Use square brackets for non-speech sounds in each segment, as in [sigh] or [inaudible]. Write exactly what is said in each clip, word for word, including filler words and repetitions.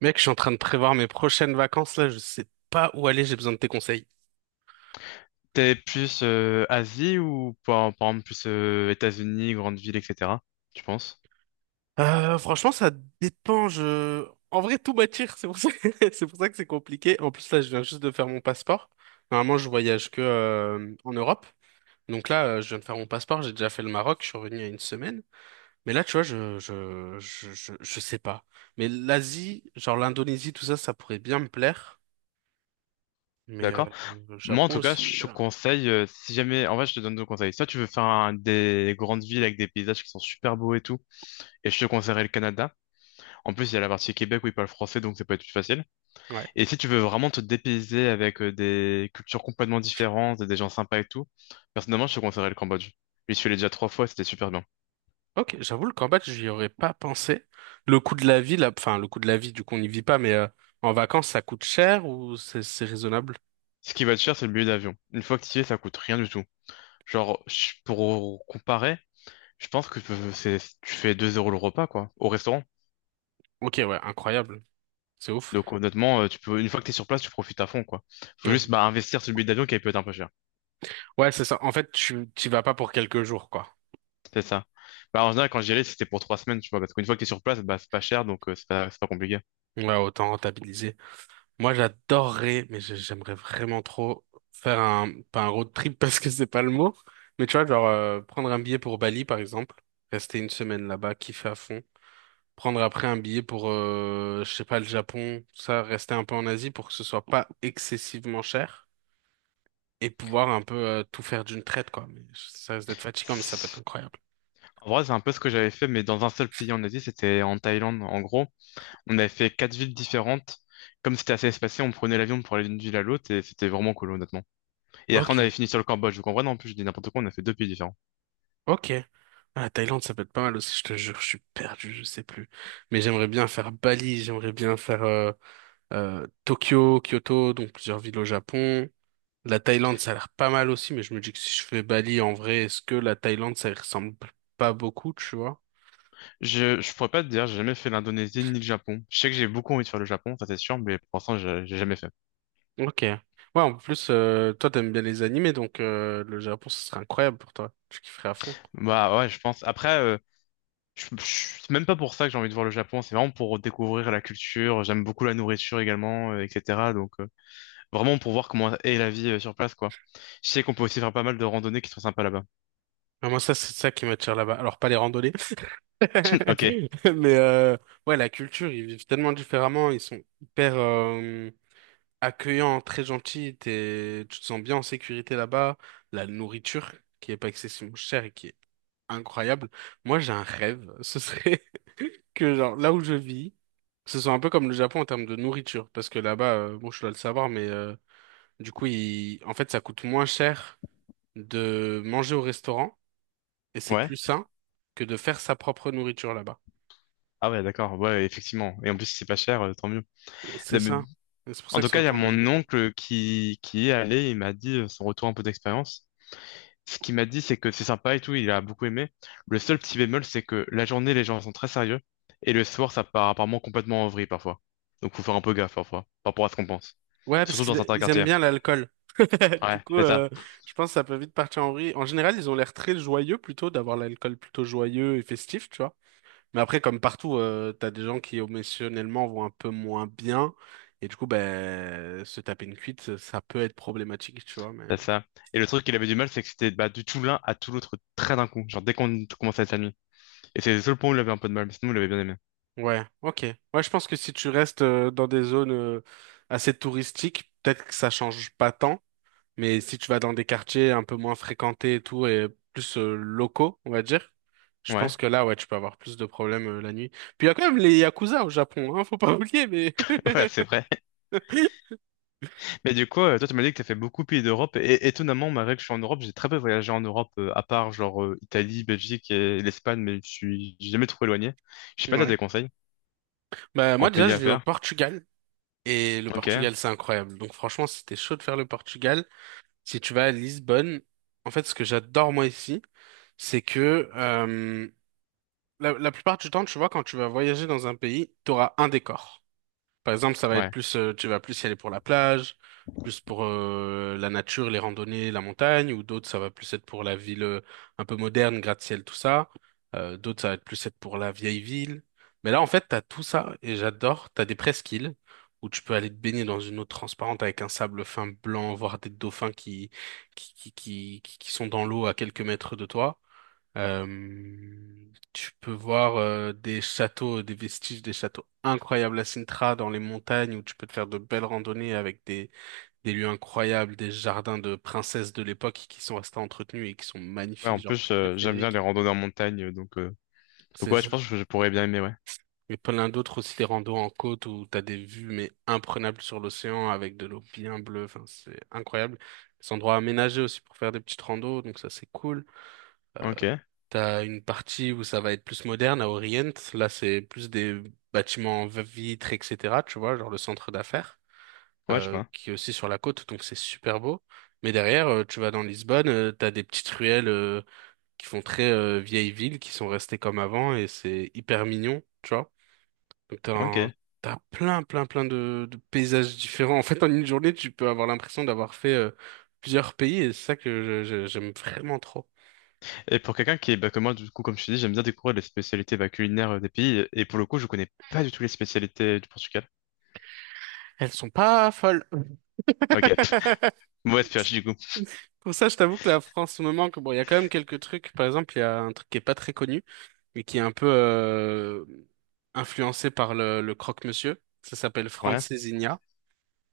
Mec, je suis en train de prévoir mes prochaines vacances là, je sais pas où aller, j'ai besoin de tes conseils. T'es plus euh, Asie ou par, par exemple plus euh, États-Unis, grandes villes, et cetera. Tu penses? Euh, franchement, ça dépend, je... En vrai, tout m'attire, c'est pour ça... [laughs] c'est pour ça que c'est compliqué. En plus, là, je viens juste de faire mon passeport. Normalement, je voyage que euh, en Europe. Donc là, euh, je viens de faire mon passeport, j'ai déjà fait le Maroc, je suis revenu il y a une semaine. Mais là, tu vois, je, je, je, je, je sais pas. Mais l'Asie, genre l'Indonésie, tout ça, ça pourrait bien me plaire. Mais euh, D'accord? le Moi en Japon tout cas, aussi. je te euh, conseille, euh, si jamais, en vrai, je te donne deux conseils. Soit tu veux faire un- des grandes villes avec des paysages qui sont super beaux et tout, et je te conseillerais le Canada. En plus, il y a la partie Québec où ils parlent français, donc ça peut être plus facile. Ouais. Et si tu veux vraiment te dépayser avec euh, des cultures complètement différentes, et des gens sympas et tout, personnellement, je te conseillerais le Cambodge. J'y suis allé déjà trois fois, c'était super bien. Ok, j'avoue, le Cambodge, j'y aurais pas pensé. Le coût de la vie, là, enfin, le coût de la vie, du coup, on n'y vit pas, mais euh, en vacances, ça coûte cher ou c'est c'est raisonnable? Ce qui va te cher, c'est le billet d'avion. Une fois que tu y es, ça coûte rien du tout. Genre, je- pour comparer, je pense que c'est, tu fais deux euros le repas, quoi, au restaurant. Ok, ouais, incroyable. C'est ouf. Donc, honnêtement, euh, tu peux, une fois que t'es sur place, tu profites à fond, quoi. Faut Ouais, juste, bah, investir sur le billet d'avion qui peut être un peu cher. Ouais, c'est ça. En fait, tu t'y vas pas pour quelques jours, quoi. C'est ça. Bah, en général, quand j'y allais, c'était pour trois semaines, tu vois, parce qu'une fois que t'es sur place, bah, c'est pas cher, donc, euh, c'est pas, c'est pas compliqué. Ouais, autant rentabiliser. Moi, j'adorerais, mais j'ai- j'aimerais vraiment trop faire un, pas un road trip [laughs] parce que c'est pas le mot, mais tu vois, genre, euh, prendre un billet pour Bali, par exemple, rester une semaine là-bas, kiffer à fond. Prendre après un billet pour, euh, je sais pas, le Japon, tout ça, rester un peu en Asie pour que ce soit pas excessivement cher et pouvoir un peu euh, tout faire d'une traite, quoi. Mais ça risque d'être fatigant, mais ça peut être incroyable. En vrai, c'est un peu ce que j'avais fait, mais dans un seul pays en Asie, c'était en Thaïlande, en gros. On avait fait quatre villes différentes. Comme c'était assez espacé, on prenait l'avion pour aller d'une ville à l'autre et c'était vraiment cool, honnêtement. Et après, on Ok, avait fini sur le Cambodge. Vous comprenez? En plus, je dis n'importe quoi, on a fait deux pays différents. ok. Ah, la Thaïlande, ça peut être pas mal aussi, je te jure, je suis perdu, je sais plus. Mais j'aimerais bien faire Bali, j'aimerais bien faire euh, euh, Tokyo, Kyoto, donc plusieurs villes au Japon. La Thaïlande, ça a l'air pas mal aussi, mais je me dis que si je fais Bali, en vrai, est-ce que la Thaïlande, ça y ressemble pas beaucoup, tu vois? Je, je pourrais pas te dire, j'ai jamais fait l'Indonésie ni le Japon. Je sais que j'ai beaucoup envie de faire le Japon, ça c'est sûr, mais pour l'instant, j'ai j'ai jamais fait. Ok. Ouais, en plus, euh, toi, t'aimes bien les animés, donc euh, le Japon, ce serait incroyable pour toi. Tu kifferais à fond. Bah ouais, je pense. Après, euh, Je- je- C'est même pas pour ça que j'ai envie de voir le Japon, c'est vraiment pour découvrir la culture, j'aime beaucoup la nourriture également, euh, et cetera. Donc euh, vraiment pour voir comment est la vie euh, sur place, quoi. Je sais qu'on peut aussi faire pas mal de randonnées qui sont sympas là-bas. Ah, moi, ça, c'est ça qui m'attire là-bas. Alors, pas les randonnées, [laughs] [laughs] Ok, mais euh, ouais, la culture, ils vivent tellement différemment. Ils sont hyper euh, accueillants, très gentils. T'es, tu te sens bien en sécurité là-bas. La nourriture, qui est pas excessivement chère et qui est incroyable. Moi, j'ai un rêve. Ce serait [laughs] que, genre, là où je vis, ce soit un peu comme le Japon en termes de nourriture. Parce que là-bas, euh, bon, je dois le savoir, mais... euh, du coup, il- en fait, ça coûte moins cher de manger au restaurant et c'est ouais. plus sain que de faire sa propre nourriture là-bas. Ah ouais, d'accord, ouais, effectivement. Et en plus, si c'est pas cher, euh, tant mieux. Non, C'est mais- ça. Et C'est pour en ça que tout c'est cas, il y a autant mon développé. oncle qui, qui y est allé, il m'a dit euh, son retour un peu d'expérience. Ce qu'il m'a dit, c'est que c'est sympa et tout, il a beaucoup aimé. Le seul petit bémol, c'est que la journée, les gens sont très sérieux, et le soir, ça part apparemment complètement en vrille parfois. Donc faut faire un peu gaffe parfois, par rapport à ce qu'on pense. Ouais, parce Surtout dans qu'ils certains ils aiment quartiers. bien l'alcool. [laughs] Du Ouais, coup, c'est ça, euh, je pense que ça peut vite partir en vrille. En général, ils ont l'air très joyeux plutôt d'avoir l'alcool plutôt joyeux et festif, tu vois. Mais après, comme partout, euh, t'as des gens qui émotionnellement vont un peu moins bien. Et du coup, ben, se taper une cuite, ça peut être problématique, tu vois. Mais. c'est ça. Et le truc qu'il avait du mal, c'est que c'était bah, du tout l'un à tout l'autre très d'un coup, genre dès qu'on commençait à être amis. Et c'est le seul point où il avait un peu de mal, mais sinon, il avait bien aimé. Ouais, ok. Ouais, je pense que si tu restes euh, dans des zones euh, assez touristiques, peut-être que ça change pas tant, mais si tu vas dans des quartiers un peu moins fréquentés et tout, et plus euh, locaux, on va dire, je Ouais, pense que là, ouais, tu peux avoir plus de problèmes euh, la nuit. Puis il y a quand même les Yakuza au Japon, hein, faut pas oublier, mais... [laughs] ouais, c'est vrai. [laughs] Mais du coup, euh, toi, tu m'as dit que tu as fait beaucoup de pays d'Europe. Et étonnamment, malgré que je suis en Europe, j'ai très peu voyagé en Europe, euh, à part genre euh, Italie, Belgique et l'Espagne, mais je suis j'ai jamais trop éloigné. Je sais pas, si t'as des Ouais. conseils Bah en moi déjà, pays je à vis au faire? Portugal, et le Ok, Portugal, c'est incroyable. Donc franchement, si t'es chaud de faire le Portugal, si tu vas à Lisbonne, en fait, ce que j'adore moi ici, c'est que... euh, La, la plupart du temps, tu vois, quand tu vas voyager dans un pays, tu auras un décor. Par exemple, ça va être ouais. plus, euh, tu vas plus y aller pour la plage, plus pour euh, la nature, les randonnées, la montagne, ou d'autres, ça va plus être pour la ville euh, un peu moderne, gratte-ciel, tout ça. Euh, d'autres, ça va être plus être pour la vieille ville. Mais là, en fait, t'as tout ça, et j'adore. T'as des presqu'îles où tu peux aller te baigner dans une eau transparente avec un sable fin blanc, voir des dauphins qui, qui, qui, qui, qui qui sont dans l'eau à quelques mètres de toi. Euh, Tu peux voir euh, des châteaux, des vestiges des châteaux incroyables à Sintra dans les montagnes où tu peux te faire de belles randonnées avec des, des lieux incroyables, des jardins de princesses de l'époque qui sont restés entretenus et qui sont Ouais, en magnifiques, genre plus, euh, j'aime préférés. bien les randonnées en montagne, euh, donc, euh, donc C'est ouais, je ça. pense que je pourrais bien aimer, ouais. Mais plein d'autres aussi, des randos en côte où t'as des vues mais imprenables sur l'océan avec de l'eau bien bleue. Enfin, c'est incroyable. Des endroits aménagés aussi pour faire des petites randos, donc ça c'est cool. Euh, Ok, T'as une partie où ça va être plus moderne à Orient. Là, c'est plus des bâtiments en vitres, et cetera. Tu vois, genre le centre d'affaires, ouais, je euh, vois. qui est aussi sur la côte, donc c'est super beau. Mais derrière, euh, tu vas dans Lisbonne, euh, t'as des petites ruelles, euh, qui font très, euh, vieille ville, qui sont restées comme avant, et c'est hyper mignon, tu vois. Donc t'as Ok. un- Et t'as plein, plein, plein de, de paysages différents. En fait, en une journée, tu peux avoir l'impression d'avoir fait, euh, plusieurs pays, et c'est ça que je- je- j'aime vraiment trop. pour quelqu'un qui est, bah, comme moi, du coup, comme je te dis, j'aime bien découvrir les spécialités bah, culinaires euh, des pays. Et pour le coup, je connais pas du tout les spécialités du Portugal. Elles sont pas folles. Ok, mauvaise pioche du coup. Pour ça, je t'avoue que la France me manque. Bon, il y a quand même quelques trucs. Par exemple, il y a un truc qui est pas très connu, mais qui est un peu euh, influencé par le, le croque-monsieur. Ça s'appelle Ouais, Francesinha.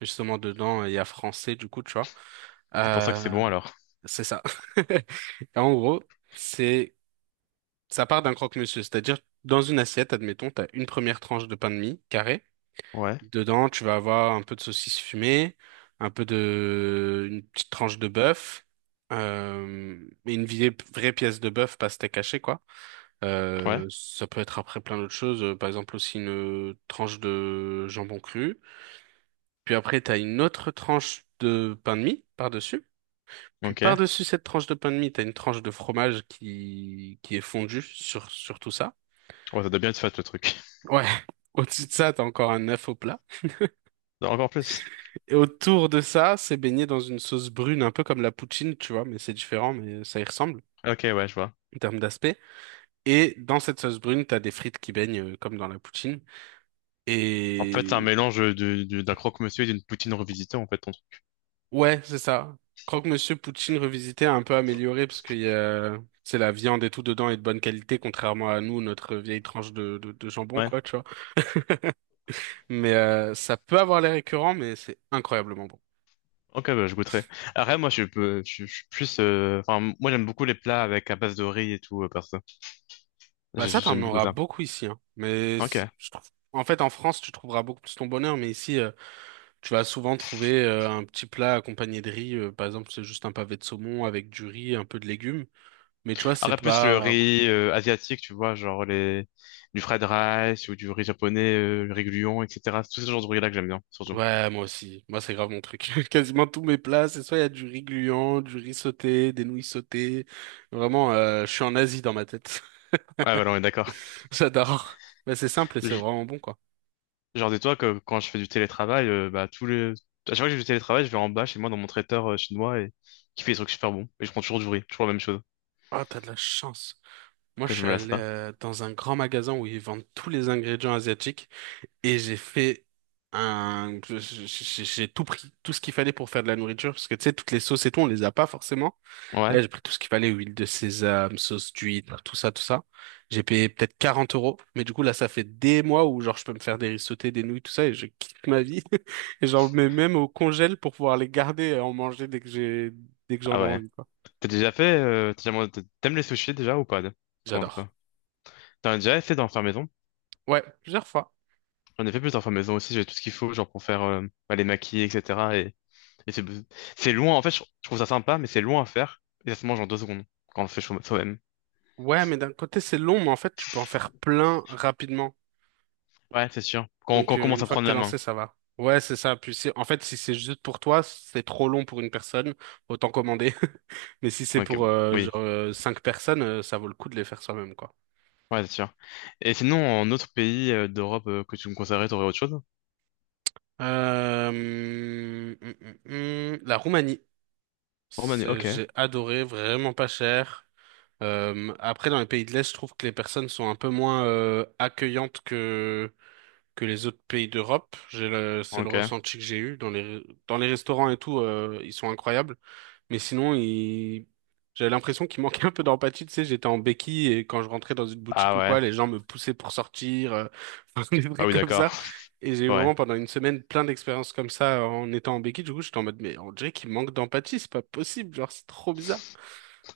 Justement, dedans, il y a français, du coup, tu vois. c'est pour ça que c'est Euh, bon alors. c'est ça. [laughs] Et en gros, c'est ça part d'un croque-monsieur. C'est-à-dire, dans une assiette, admettons, t'as une première tranche de pain de mie carré. Ouais, Dedans, tu vas avoir un peu de saucisse fumée, un peu de, une petite tranche de bœuf, euh, et une vieille- vraie pièce de bœuf, pas steak haché, quoi. ouais, Euh, ça peut être après plein d'autres choses, euh, par exemple aussi une tranche de jambon cru. Puis après, t'as une autre tranche de pain de mie par-dessus. Puis ok. par-dessus cette tranche de pain de mie, t'as une tranche de fromage qui, qui est fondue sur, sur tout ça. Ouais, ça doit bien être fat le truc. [laughs] Ouais. [laughs] Au-dessus de ça, t'as encore un œuf au plat. Non, encore plus. Et autour de ça, c'est baigné dans une sauce brune, un peu comme la poutine, tu vois, mais c'est différent, mais ça y ressemble Ok, ouais, je vois. en termes d'aspect. Et dans cette sauce brune, t'as des frites qui baignent euh, comme dans la poutine. En fait, c'est Et un mélange du- du- d'un croque-monsieur et d'une poutine revisitée, en fait. Ton truc. ouais, c'est ça. Croque-monsieur poutine revisité a un peu amélioré parce qu'il y a, c'est la viande et tout dedans est de bonne qualité, contrairement à nous, notre vieille tranche de, de, de jambon, Ouais. quoi, tu vois. Mais euh, ça peut avoir l'air récurrent, mais c'est incroyablement bon. Ok, bah, je goûterai. Après, moi, je, peux- je, je suis plus. euh, Enfin, moi, j'aime beaucoup les plats avec à base de riz et tout, euh, perso. Bah J'ai- ça, t'en J'aime beaucoup auras ça. beaucoup ici, hein. Mais Ok. c'est- je trouve. En fait, en France, tu trouveras beaucoup plus ton bonheur, mais ici. euh, Tu vas souvent trouver euh, un petit plat accompagné de riz, euh, par exemple, c'est juste un pavé de saumon avec du riz, un peu de légumes. Mais tu vois, c'est Après, plus le pas... riz euh, asiatique, tu vois, genre les du fried rice ou du riz japonais, euh, le riz gluant, et cetera. Tout ce genre de riz-là que j'aime bien, surtout. Ouais, moi aussi. Moi, c'est grave mon truc. [laughs] Quasiment tous mes plats, c'est soit il y a du riz gluant, du riz sauté, des nouilles sautées. Vraiment, euh, je suis en Asie dans ma tête. [laughs] Ouais, voilà, on est d'accord. J'adore. Mais c'est simple et c'est vraiment bon, quoi. Genre, dis-toi que quand je fais du télétravail, euh, bah, tous les... à chaque fois que j'ai du télétravail, je vais en bas chez moi dans mon traiteur euh, chinois et qui fait des trucs super bons. Et je prends toujours du riz, toujours la même chose, Ah, t'as de la chance. Moi, que je je suis me lasse allé pas. euh, dans un grand magasin où ils vendent tous les ingrédients asiatiques. Et j'ai fait un... je- je- je- j'ai tout pris, tout ce qu'il fallait pour faire de la nourriture, parce que tu sais, toutes les sauces et tout, on les a pas forcément. Et là, Ouais? j'ai pris tout ce qu'il fallait, huile de sésame, sauce d'huître, tout ça, tout ça. J'ai payé peut-être quarante euros, mais du coup, là, ça fait des mois où, genre, je peux me faire des riz sautés, des nouilles, tout ça, et je kiffe ma vie. [laughs] Et j'en mets même au congèle pour pouvoir les garder et en manger dès que j'ai, dès que j'en Ah ai ouais. envie, quoi. T'as déjà fait, euh, t'as déjà- mangé- t'aimes les sushis déjà ou pas? de- Avant de J'adore. quoi? T'en as déjà fait d'en faire maison? Ouais, plusieurs fois. J'en ai fait plus d'en faire maison aussi, j'ai tout ce qu'il faut, genre pour faire euh, bah, les maquis, et cetera. Et, et c'est c'est loin, en fait, je je trouve ça sympa, mais c'est loin à faire. Et ça se mange en deux secondes quand on le fait soi- soi-même. Ouais, mais d'un côté, c'est long, mais en fait, tu peux en faire plein rapidement. Ouais, c'est sûr. Quand, quand Donc, on euh, commence une à fois que prendre t'es la main. lancé, ça va. Ouais, c'est ça. Puis, c'est- en fait, si c'est juste pour toi, c'est trop long pour une personne, autant commander. [laughs] Mais si c'est Donc, euh, pour euh, oui. genre, euh, cinq personnes, euh, ça vaut le coup de les faire soi-même, quoi. Ouais, c'est sûr. Et sinon, en autre pays euh, d'Europe euh, que tu me conseillerais, t'aurais autre chose? Euh, hum, hum, hum, hum. la Roumanie, Roumanie, C'est- ok. j'ai adoré, vraiment pas cher. Euh, après, dans les pays de l'Est, je trouve que les personnes sont un peu moins euh, accueillantes que que les autres pays d'Europe. J'ai le- c'est le Ok. ressenti que j'ai eu dans les dans les restaurants et tout, euh, ils sont incroyables. Mais sinon, il... j'avais l'impression qu'il manquait un peu d'empathie. Tu sais, j'étais en béquille et quand je rentrais dans une boutique Ah ou quoi, ouais. les gens me poussaient pour sortir, euh, [laughs] enfin, des Ah trucs oui, comme d'accord. ça. [laughs] Et j'ai eu Ouais. vraiment pendant une semaine plein d'expériences comme ça en étant en béquille. Du coup, j'étais en mode, mais on dirait qu'il manque d'empathie, c'est pas possible, genre, c'est trop bizarre.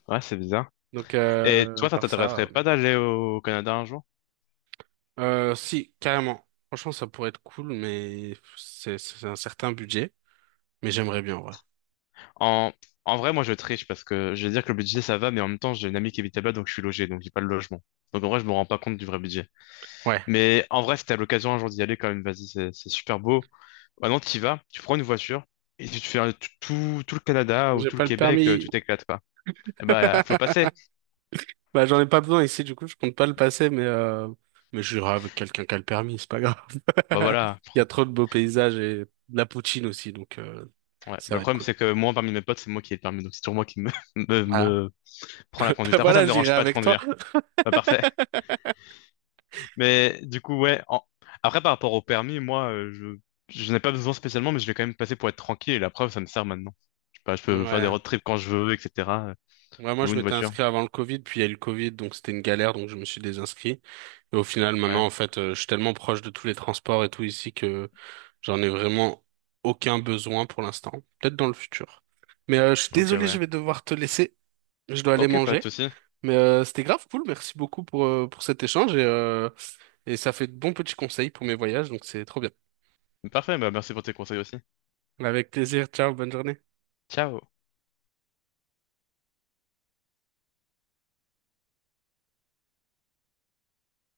Ouais, c'est bizarre. Donc, Et euh, à toi, ça part t'intéresserait ça, pas d'aller au Canada un jour? euh, euh, si, carrément. Franchement, ça pourrait être cool, mais c'est c'est un certain budget. Mais j'aimerais bien, en vrai. En... En vrai, moi, je triche parce que je vais dire que le budget, ça va, mais en même temps, j'ai une amie qui habite là-bas, donc je suis logé, donc j'ai pas le logement. Donc en vrai, je me rends pas compte du vrai budget. Ouais. Mais en vrai, si t'as l'occasion un jour d'y aller, quand même, vas-y, c'est c'est super beau. Maintenant, tu y vas, tu prends une voiture et tu te fais euh, tout, tout tout le Canada ou J'ai tout le pas le Québec, euh, permis. tu t'éclates, quoi. Eh ben, faut le [laughs] passer. Bah, j'en ai pas besoin ici, du coup, je compte pas le passer, mais, euh, mais j'irai avec quelqu'un qui a le permis, c'est pas grave. Bah voilà. Il y a pro- trop de beaux paysages et de la poutine aussi, donc euh, Ouais. Bah, ça le va être problème, cool. c'est que moi, parmi mes potes, c'est moi qui ai le permis. Donc, c'est toujours moi qui me, [laughs] me, Voilà, me prends la [laughs] bah, conduite. Après, ça voilà, me j'irai dérange pas de avec toi. conduire. Pas parfait. [laughs] Mais du coup, ouais. en- Après, par rapport au permis, moi, euh, je, je n'ai pas besoin spécialement, mais je l'ai quand même passé pour être tranquille. Et la preuve, ça me sert maintenant. Je sais pas, je peux faire des Ouais. road trips quand je veux, et cetera. Ouais, moi, Je je loue une m'étais voiture. inscrit avant le Covid, puis il y a eu le Covid, donc c'était une galère, donc je me suis désinscrit. Et au final, Ouais. maintenant, en fait, euh, je suis tellement proche de tous les transports et tout ici que j'en ai vraiment aucun besoin pour l'instant. Peut-être dans le futur. Mais euh, je suis Ok, désolé, je ouais. vais devoir te laisser. Je dois aller Ok, pas de manger. souci. Mais euh, c'était grave cool. Merci beaucoup pour, euh, pour cet échange et, euh, et ça fait de bons petits conseils pour mes voyages, donc c'est trop bien. Parfait. Bah, merci pour tes conseils aussi. Avec plaisir. Ciao, bonne journée. Ciao.